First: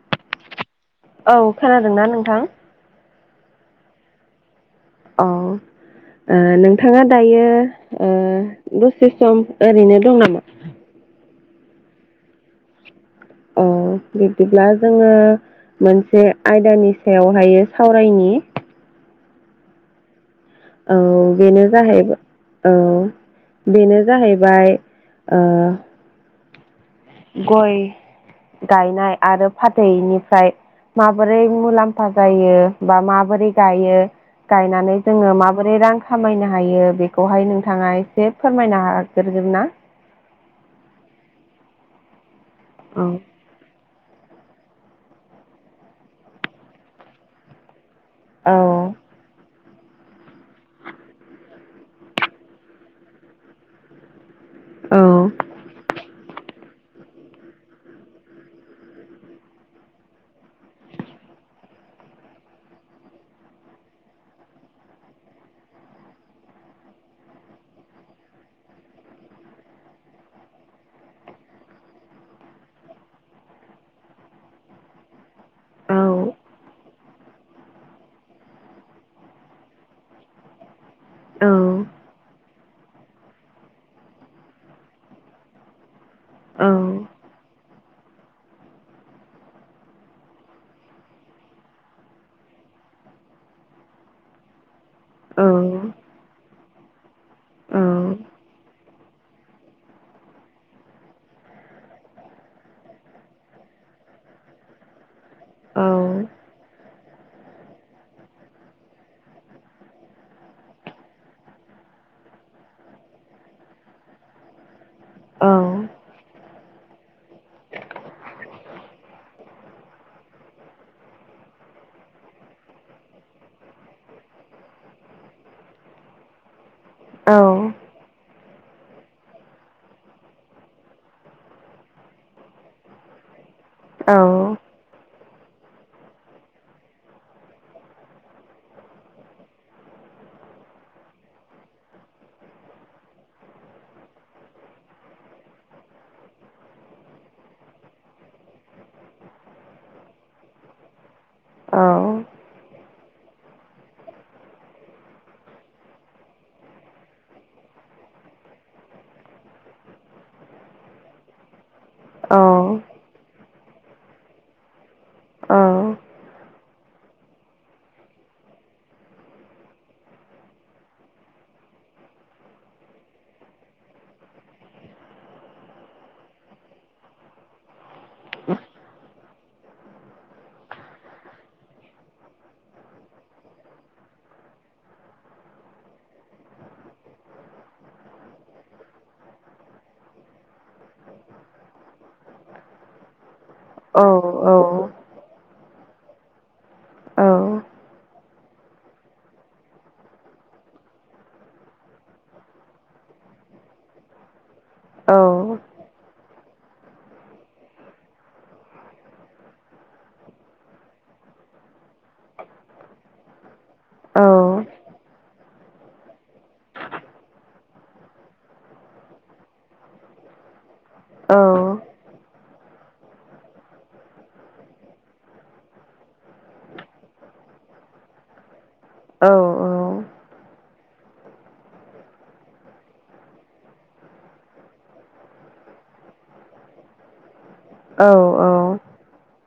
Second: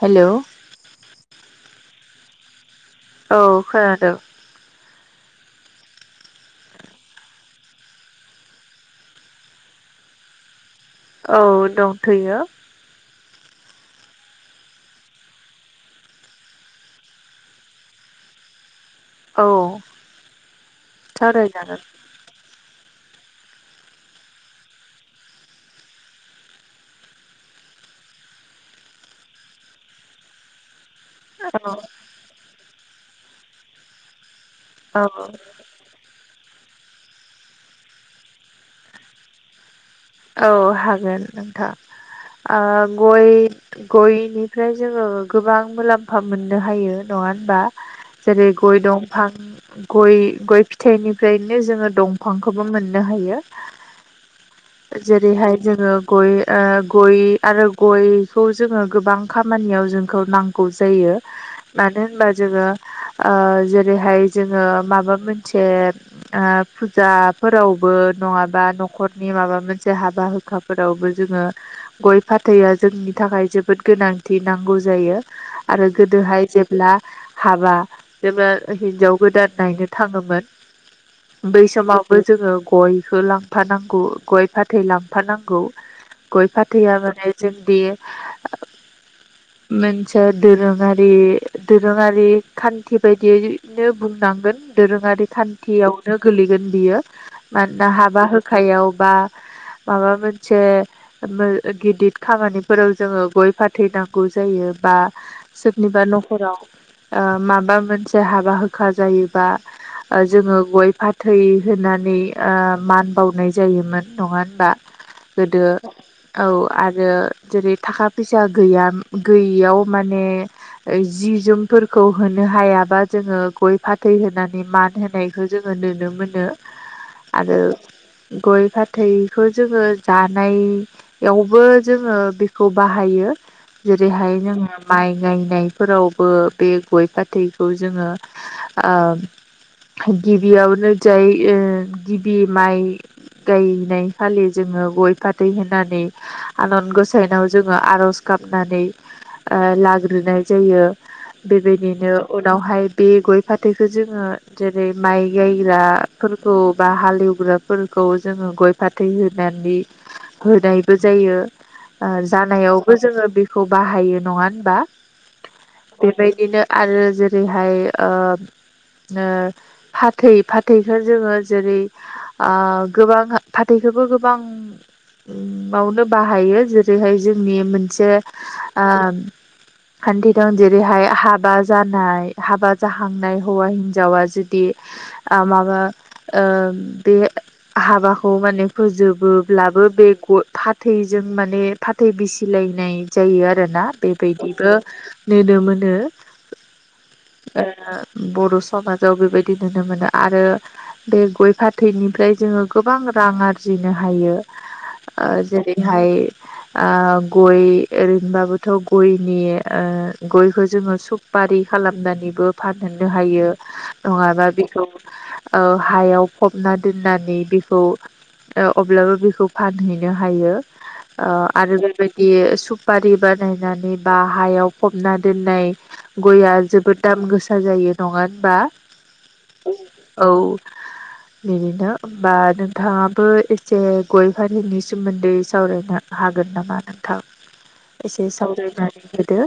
Hello औ खोनादोंना नोंथां? औ खोनादों औ ओ नोंथाङा दायो ओ दसे सम ओरैनो दं नामा? औ दंथैयो औ बिब्दिब्ला जोङो मोनसे आयदानि सायावहाय सावरायनि औ औ बेनो सावरायजागोन जाहैबाय औ बेनो जाहैबाय ओ गय गायनाय आरो फाथैनिफ्राय माबोरै औ मुलाम्फा जायो बा माबोरै गायो गायनानै औ जोङो माबोरै रां खामायनो हायो बेखौहाय नोंथाङा एसे फोरमायनो हाग्रोगोन ना? औ हागोन नोंथां ओ औ गय गयनिफ्राय जोङो गोबां मुलाम्फा मोननो हायो नङा होनबा? जेरै औ गय दंफां गय गय फिथाइनिफ्रायनो जोङो दंफांखौबो मोननो हायो। जेरैहाय जोङो गय ओ गय आरो गयखौ जोङो गोबां खामानियाव जोंखौ नांगौ जायो। मानो होनबा जोङो ओ जेरैहाय जोङो माबा मोनसे आ फुजाफोरावबो नङाबा नख'रनि माबा मोन जे हाबा हुखाफोरावबो जोङो गइ फाथैया जोंनि थाखाय जोबोद गोनांथि नांगौ जायो। आरो औ गोदोहाय जेब्ला हाबा जेनबा हिनजाव गोदान नायनो औ थाङोमोन बै समावबो जोङो गयखौ लांफानांगौ गइ फा थै लांफानांगौ गइ फाथैया माने जोंनि मोनसे दोरोङारि दोरोङारि खान्थि बायदियैनो बुं नांगोन दोरोङारि खान्थियावनो गोलैगोन बियो मानोना हाबा होखायाव बा [inaudible] माबा मोनसे मो ओ गिदिर खामानिफोराव जोङो गइ फाथैनांगौ जायो। बा सोरनिबा न'खराव ओ माबा मोनसे हाबा हुखा जायोबा ओ जोङो गय फाथै होनानै ओ मान बावनाय जायोमोन। नङा होनबा गोदो औ आरो जेरै थाखा फैसा गैया गैयियाव माने ऐ जि जोमफोरखौ होनो हायाबा जोङो गइ फाथै होनानै मान होनायखौ जोङो नुनो मोनो आरो गइ फा बेखौ जोङो जानायावबो जोङो बेखौ बाहायो। जेरैहाय जोङो माइ गायनायफोरावबो बे गइ फाथैखौ जोङो ओ गिबियावनो जाय ओ गिबि माइ गाय नाय खालि जोङो गइ फाथै होनानै आनान गसाइनाव जोङो आर'ज गाबनानै ओ लाग्रोनाय जायो बेबायदिनो उनावहाय बे गइ फाथैखौ जोङो जेरै माइ गायग्राफोरखौ बा हालेवग्राफोर खौ जोंङो गइ फाथै होनानै होनायबो जायो ओ आजानायावबो जोङो बे खौ बाहायो नङा होनबा बेबायदिनो आरो जेरैहाय ओ ओ फाथै फाथैखौ जोङो जेरैउ आं गोबां फाथैखौबो गोबां बाउनो बाहायो जेरैहाय जोंनि मोनसे आ खान्थि दं जेरैहाय हाबा जानाय हाबा जाहांनाय हौवा हिन्जावा जुदि आ माबा ओ बे हाबा खौ माने फोजोबोब्लाबो बे फाथैजों माने फाथै बिसिलायनाय जायो आ रोना बेबायदिबो नुनो मोनो। ओ बर' समाजाव बेबायदि नुनो मोनो आरो बे गइ फाथैनिफ्राय जो ङो गोबां रां आरजिनो हायो ओ जेरैहाय ओ गइ ओरैनोबाबोथ' गइनि ओ गइखौ जोङो सुपारि खालामनानैबो फानहैनो हायो नङाबा बेखौ ओ हायाव फबना दोननानै बेखौ ओ अब्लाबो बेखौ फानहैनो हायो ओ आरो बे बायदि सुपारि बानायनानै बा हायाव फबना दोननाय गइया जोबोद दाम गोसा जायो नङा होनबा औ बिदिनो होमबा नों थाङाबो एसे गइ फाथैनि सोमोन्दै सावरायनो हागोन नामा नोंथां? औ एसे औ सावरायनानै होदो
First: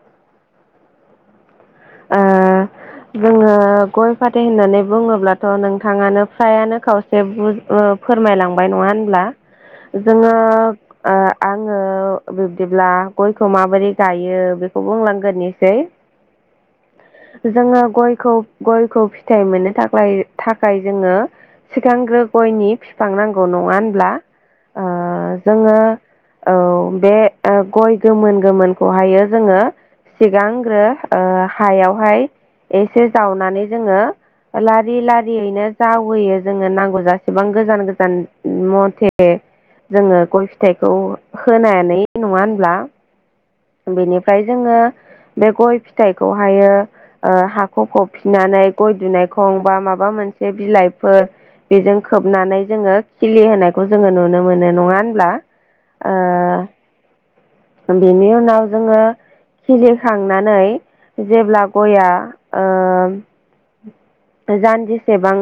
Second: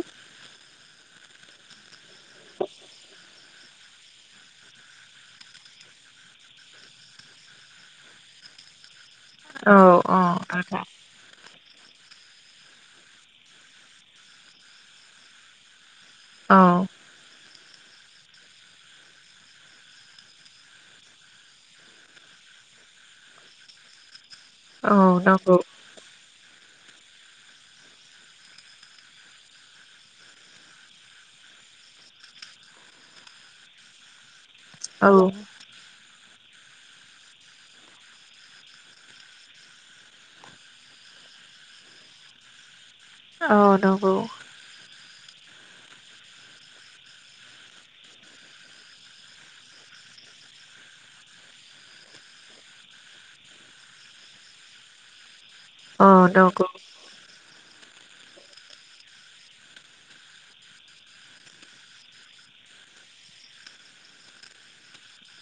ओ [inaudible] जोङो गइ फाथै होननानै बुङोब्लाथ' नोंथाङानो फ्रायानो खावसे बुं ओ फोरमायलांबाय नङा होनब्ला औ औ जोङो हागोन आ आङो बिब्दिब्ला गयखौ माबोरै गायो बेखौ बुंलांग्रोनोसै औ जोङो गयखौ गयखौ फिथाइ मोननो थाख्लाय थाखाय जोङो सिगांग्रो गय नि बिफां नांगौ नङा होनब्ला ओ औ नंगौ जोङो औ बे ओ गय गोमोन गोमोनखौहायो जोङो सिगांग्रो हायावहाय एसे जावनानै जोङो लारि औ लारियैनो जावैयो जोङो नांगौ जासेबां गोजान गोजान मथे जोङो गय फिथाइखौ होनानै नङा होनब्ला औ नंगौ बेनिफ्राय जोङो बे गय फिथाइखौहायो ओ हाखौ फबफिननानै गय दुनायखं बा माबा मोनसे बिलाइफोर बेजों खोबनानै जोङो खिलि होनायखौ जोङो नुनो मोनो नङा होनब्ला अ दगौ बेनि उनाव जोङो खिलिखांनानै जेब्ला गया ओ जानजिसेबां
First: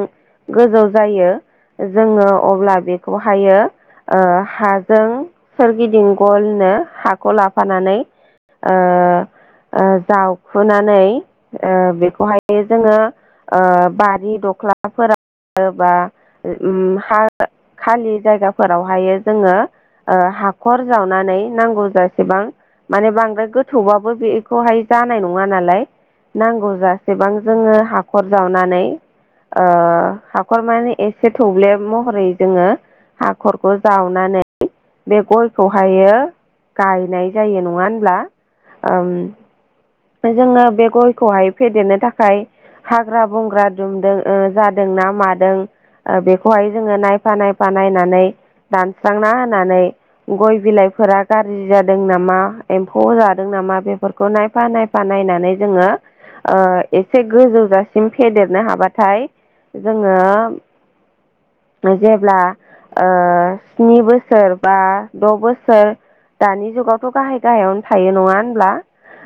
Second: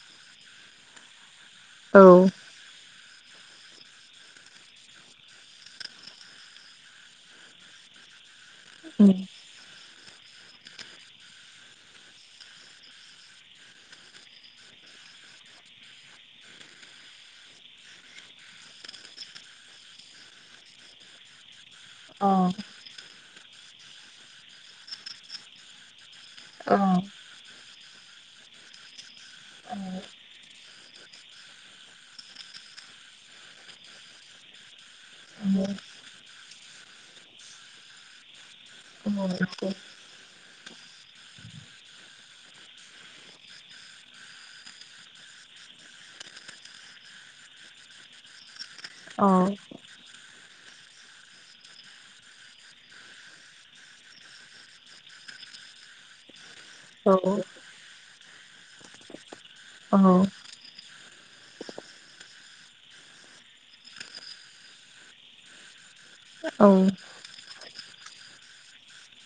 गोजौ जायो औ जोङो अब्ला बे खौहायो ओ हाजों सोरगिदिं गलनो हाखौ लाफानानै ओ ओ जावखुनानै ओ बेखौहाय जोङो ओ बारि दख्लाफोरा बा हा खालि जायगाफोरावहाय जोङो ओ हाखर जावनानै नांगौ औ जासेबां माने बांद्राय गोथौबाबो बेखौहाय जानाय नङा नालाय नांगौ जासेबां जोङो हाखर जावनानै ओ हाखर माने एस एसे थब्ले महरै जोङो हाखरखौ जावनानै बे गयखौहायो गायनाय जायो नङा होनब्ला ओम [inaudible] जोङो बे गयखौहाय फेदेरनो थाखाय हाग्रा बंग्रा दुमदों ओ जादोंना मादों ओ बेखौहाय जोङो नायफा नायफा नायनानै दानस्रांना होनानै गय बिलाइ फोरा गाज्रि जादों नामा एम्फौ जादों नामा बेफोरखौ नायफा नायफा बानायनानै जोङो ओ एसे गोजौजासिम फेदेरनो हाबाथाय जोङो जेब्ला ओ स्नि बोसोर बा द' बोसोर दानि जुगावथ' गाहाय गाहायावनो थायो नङा होनब्ला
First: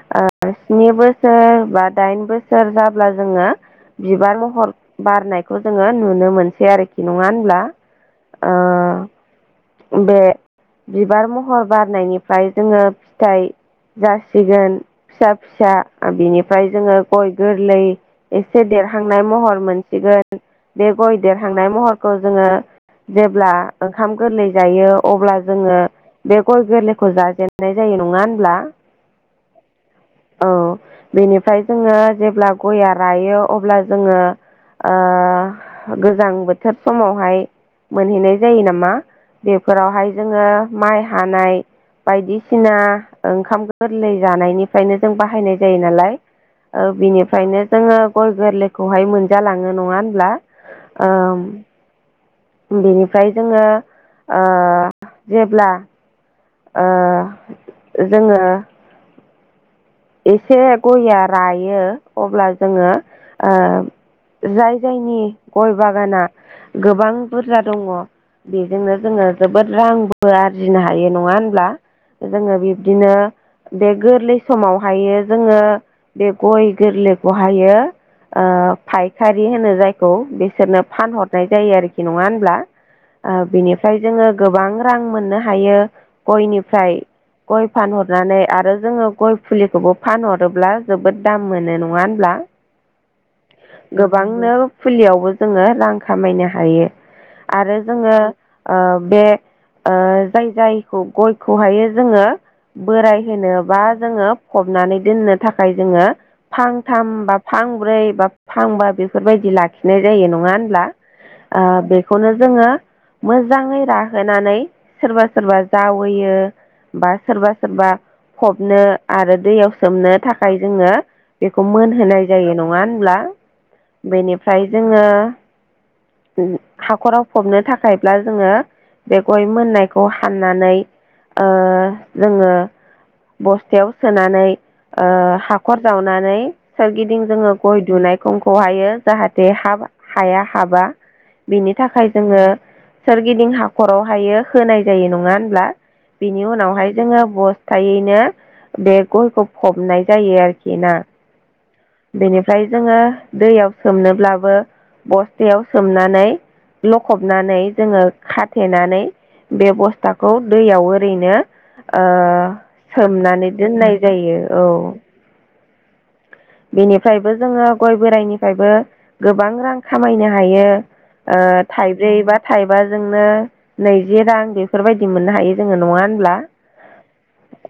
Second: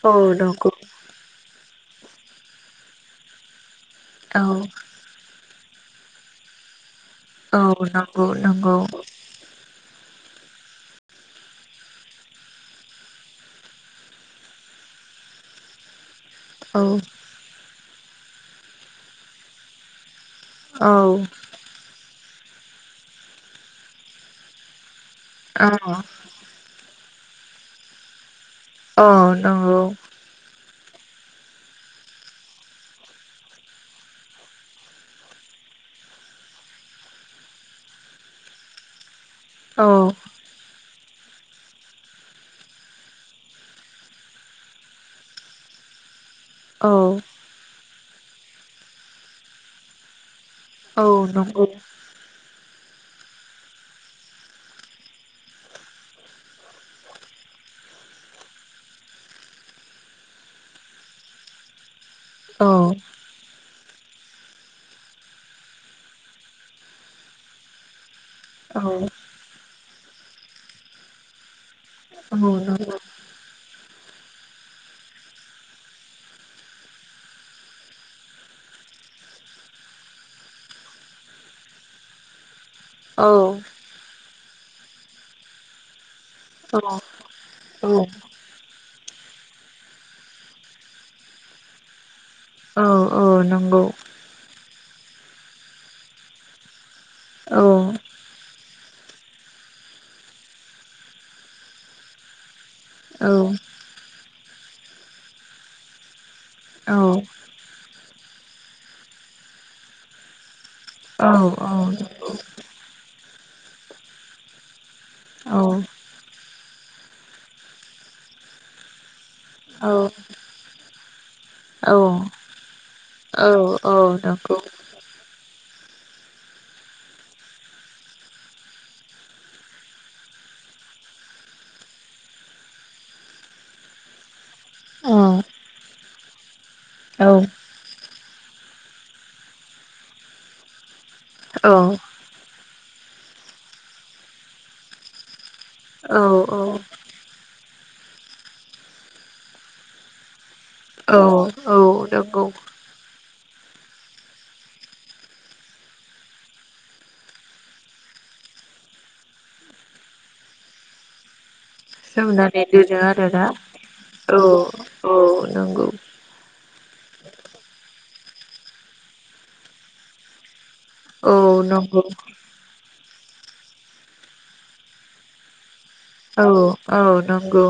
औ नंगौ स्नि बोसोर बा दाइन बोसोर जाब्ला जोङो बिबार औ महर बारनायखौ जोङो नुनो मोनसै आरोखि नङा होनब्ला औ नंगौ ओ नंगौ बे बिबार महर बारनायनिफ्राय जोङो फिथाइ जासिगोन फिसा फिसा बिनिफ्राय औ जोङो गय गोरलै एसे देरहांनाय महर मोनसिगोन औ बे गय देरहांनाय महर जोङो जेब्ला ओंखाम गोरलै जायो अब्ला औ जोङो बे गय गोरलै खौ जाजेनन्नाय जायो नङा होनब्ला अ नंगौ औ बेनिफ्राय जोङो जेब्ला गया रायो अब्ला जोङो गोजां बोथोर समावहाय मोनहैनाय जायो नामा औ बेफोरावहाय जोङो माइ हानाय बायदिसिना ओंखाम गोरलै जानायनिफ्रायनो जों बाहायनाय जायो नालाय औ बिनिफ्रायनो जोङो गय गोरलैखौहाय मोनजालाङो नङा होनब्ला औ ओ नंगौ। बेनिफ्राय जोङो जेब्ला जोङो एसे गया रायो अब्ला औ जोङो जाय जायनि गय बागाना गोबां बुरजा दङ बेजोंनो जोङो जोबोद रांबो आरजिनो हायो नङा होनब्ला? जोङो बिब्दिनो बे गोरलै समाव हायो जोङो बे गय गोरलैखौ हायो फायखारि होनो जायखौ बिसोरनो फानहरनाय जायो आरोखि नङा होनब्ला? औ बिनिफ्राय जोङो गोबां रां मोननो हायो गयनिफ्राय गय औ फानहरनानै आरो जोङो गय फुलिखौबो फानहरोब्ला जोबोद दाम मोनो नङा होनब्ला औ औ नंगौ गोबांनो फुलियावबो जोङो रां खामायनो हायो औ आरो जोङो बे जाय जायखौ गयखौहायो जोङो बोराय औ होनो बा जोङो फबनानै दोननो थाखाय जोङो औ फांथाम बा फां ब्रै बा फांबा बेफोरबायदि बिदि लाखिनाय जायो नङा होनब्ला? औ ओ औ। बेखौनो जोङो मोजाङै राहोनानै सोरबा औ सोरबा जावोयो। बा सोरबा सोरबा फबनो आरो दैयाव सोमनो थाखाय जोङो बेखौ मोनहोनाय जायो नङा ब्ला बेनिफ्राय जोङो [inaudible] हाखराव फबनो थाखायब्ला जोङो बे गय मोननायखौ हाननानै जोङो बस्थायाव सोनानै हाखर जावनानै औ सोरगिदिं जोङो गय दुनाय खंखौ हायो जाहाथे हाब हाया हाबा बेनि थाखाय जोङो सोरगिदिं हाखरावहायो होनाय जायो नङा होनब्ला? बिनि उनावहाय जोङो बस्थायैनो बे गयखौ फबनाय जायो आरोखि। खि ना औ नंगौ बेनिफ्राय जोङो दैयाव सोमनोब्लाबो बस्थायाव सोमनानै लखबनानै जोङो खाथेनानै बे बस्थाखौ दैयाव ओरैनो सोमनानै दोनो आरोना सोमनानै होननाय जायो औ। औ नंगौ। बेनिफ्रायबो जोङो गय बोराइनिफ्रायबो गोबां रां खामायनो हायो। औ नंगौ थाइब्रै बा थाइबाजोंनो नैजि रां बेफोरबायदि मोननो हायो जोङो नङा? होनब्ला औ औ नंगौ।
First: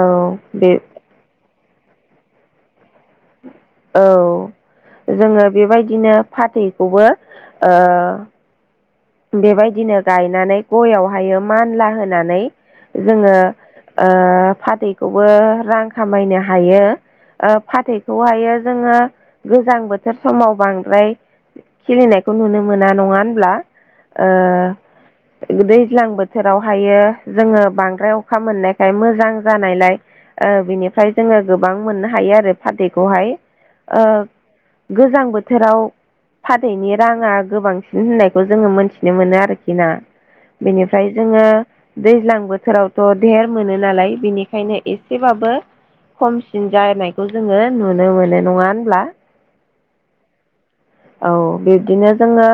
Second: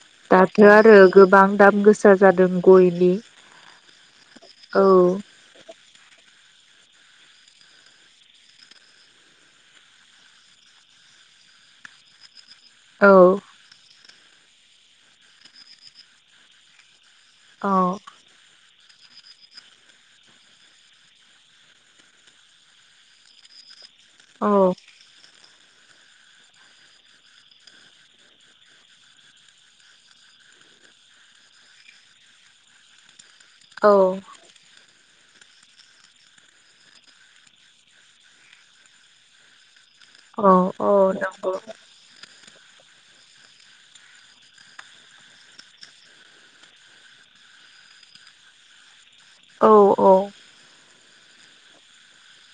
औ दाथ बे आरो गोबां दाम गोसा जादों। गयनि औ औ जोङो बेबायदिनो फाथैखौबो ओ बेबायदिनो गायनानै गयावहाय मानला होनानै औ जोङो ओ फाथैखौबो रां खामायनो हायो। ओ औ फाथैखौहायो जोङो गोजां बोथोर समाव बांद्राय खिलिनायखौ नुनो मोना नङा होनब्ला औ ओ दैज्लां बोथोरावहायो जोङो बांद्राय अखा मोननायखाय मोजां जानायलाय ओ बिनिफ्राय जोङो गोबां मोननो हायो आरो फारदैखौहाय। औ गोजां बोथोराव फाथैनि राङा गोबांसिन होननाय बे खौ जोङो मोनन्थिनो मोनो आरोखि ना। औ औ बेनिफ्राय जोङो नंगौ दैज्लां बोथोरावथ धेर मोनो नालाय बेनिखायनो एसेबाबो बो खमसिन जानायखौ जोङो नुनो मोनो नङा होनब्ला? औ औ। औ बिब्दिनो जोङो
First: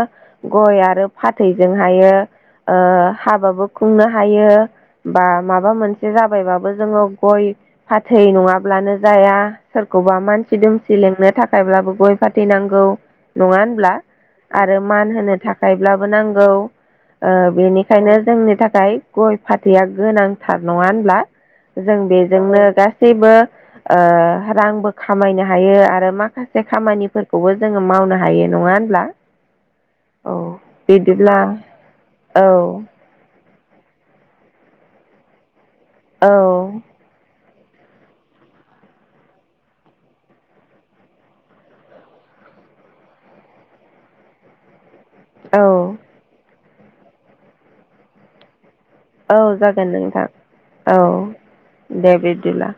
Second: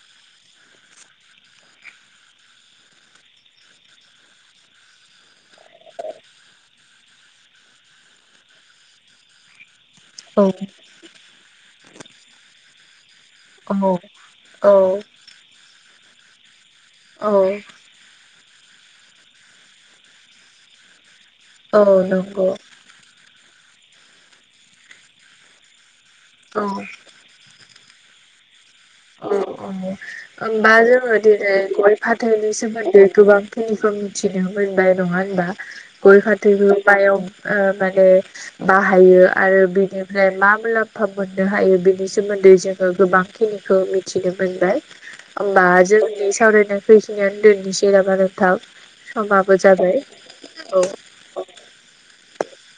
गय आरो फाथैजोंहायो ओ हाबाबो खुंनो हायो बा माबा मोनसे जाबायबाबो जोङो गय फाथै नङाब्लानो जाया। सोरखौबा औ मानसि दुमसि लेंनो थाखायब्लाबो गय फााथैनांगौ। नङा होनब्ला आरो मान होनो थाखायब्लाबो नांगौ ओ बेनिखायनो जोंनि थाखाय खाय गय फाथैया गोनांथार नङा होनब्ला जों नंगौ बेजोंनो गासैबो ओ रांबो खामायनो हायो आरो माखासे औ खामानिफोरखौबो जोङो मावनो हायो नङा होनब्ला? औ औ होमबा जोङो बिदिब्ला दिनै गय औ फाथैनि सोमोन्दै गोबां फनिखौ मिथिनो मोनबाय। नङा होनबा गय फाथैबो औ बाय ओ माने बाहायो आरो बिनिफ्राय मा मुलाम्फा मोननो हायो बिनि सोमोन्दै जोङो गोबांखिनिखौ मिथिनो मोनबाय। औ होमबा जोंनि सावरायनायखौ इखिनियावनो दोननिसै नामा नोंथां। औ समाबो जागोन जाबाय नोंथां औ दे बिदिब्ला।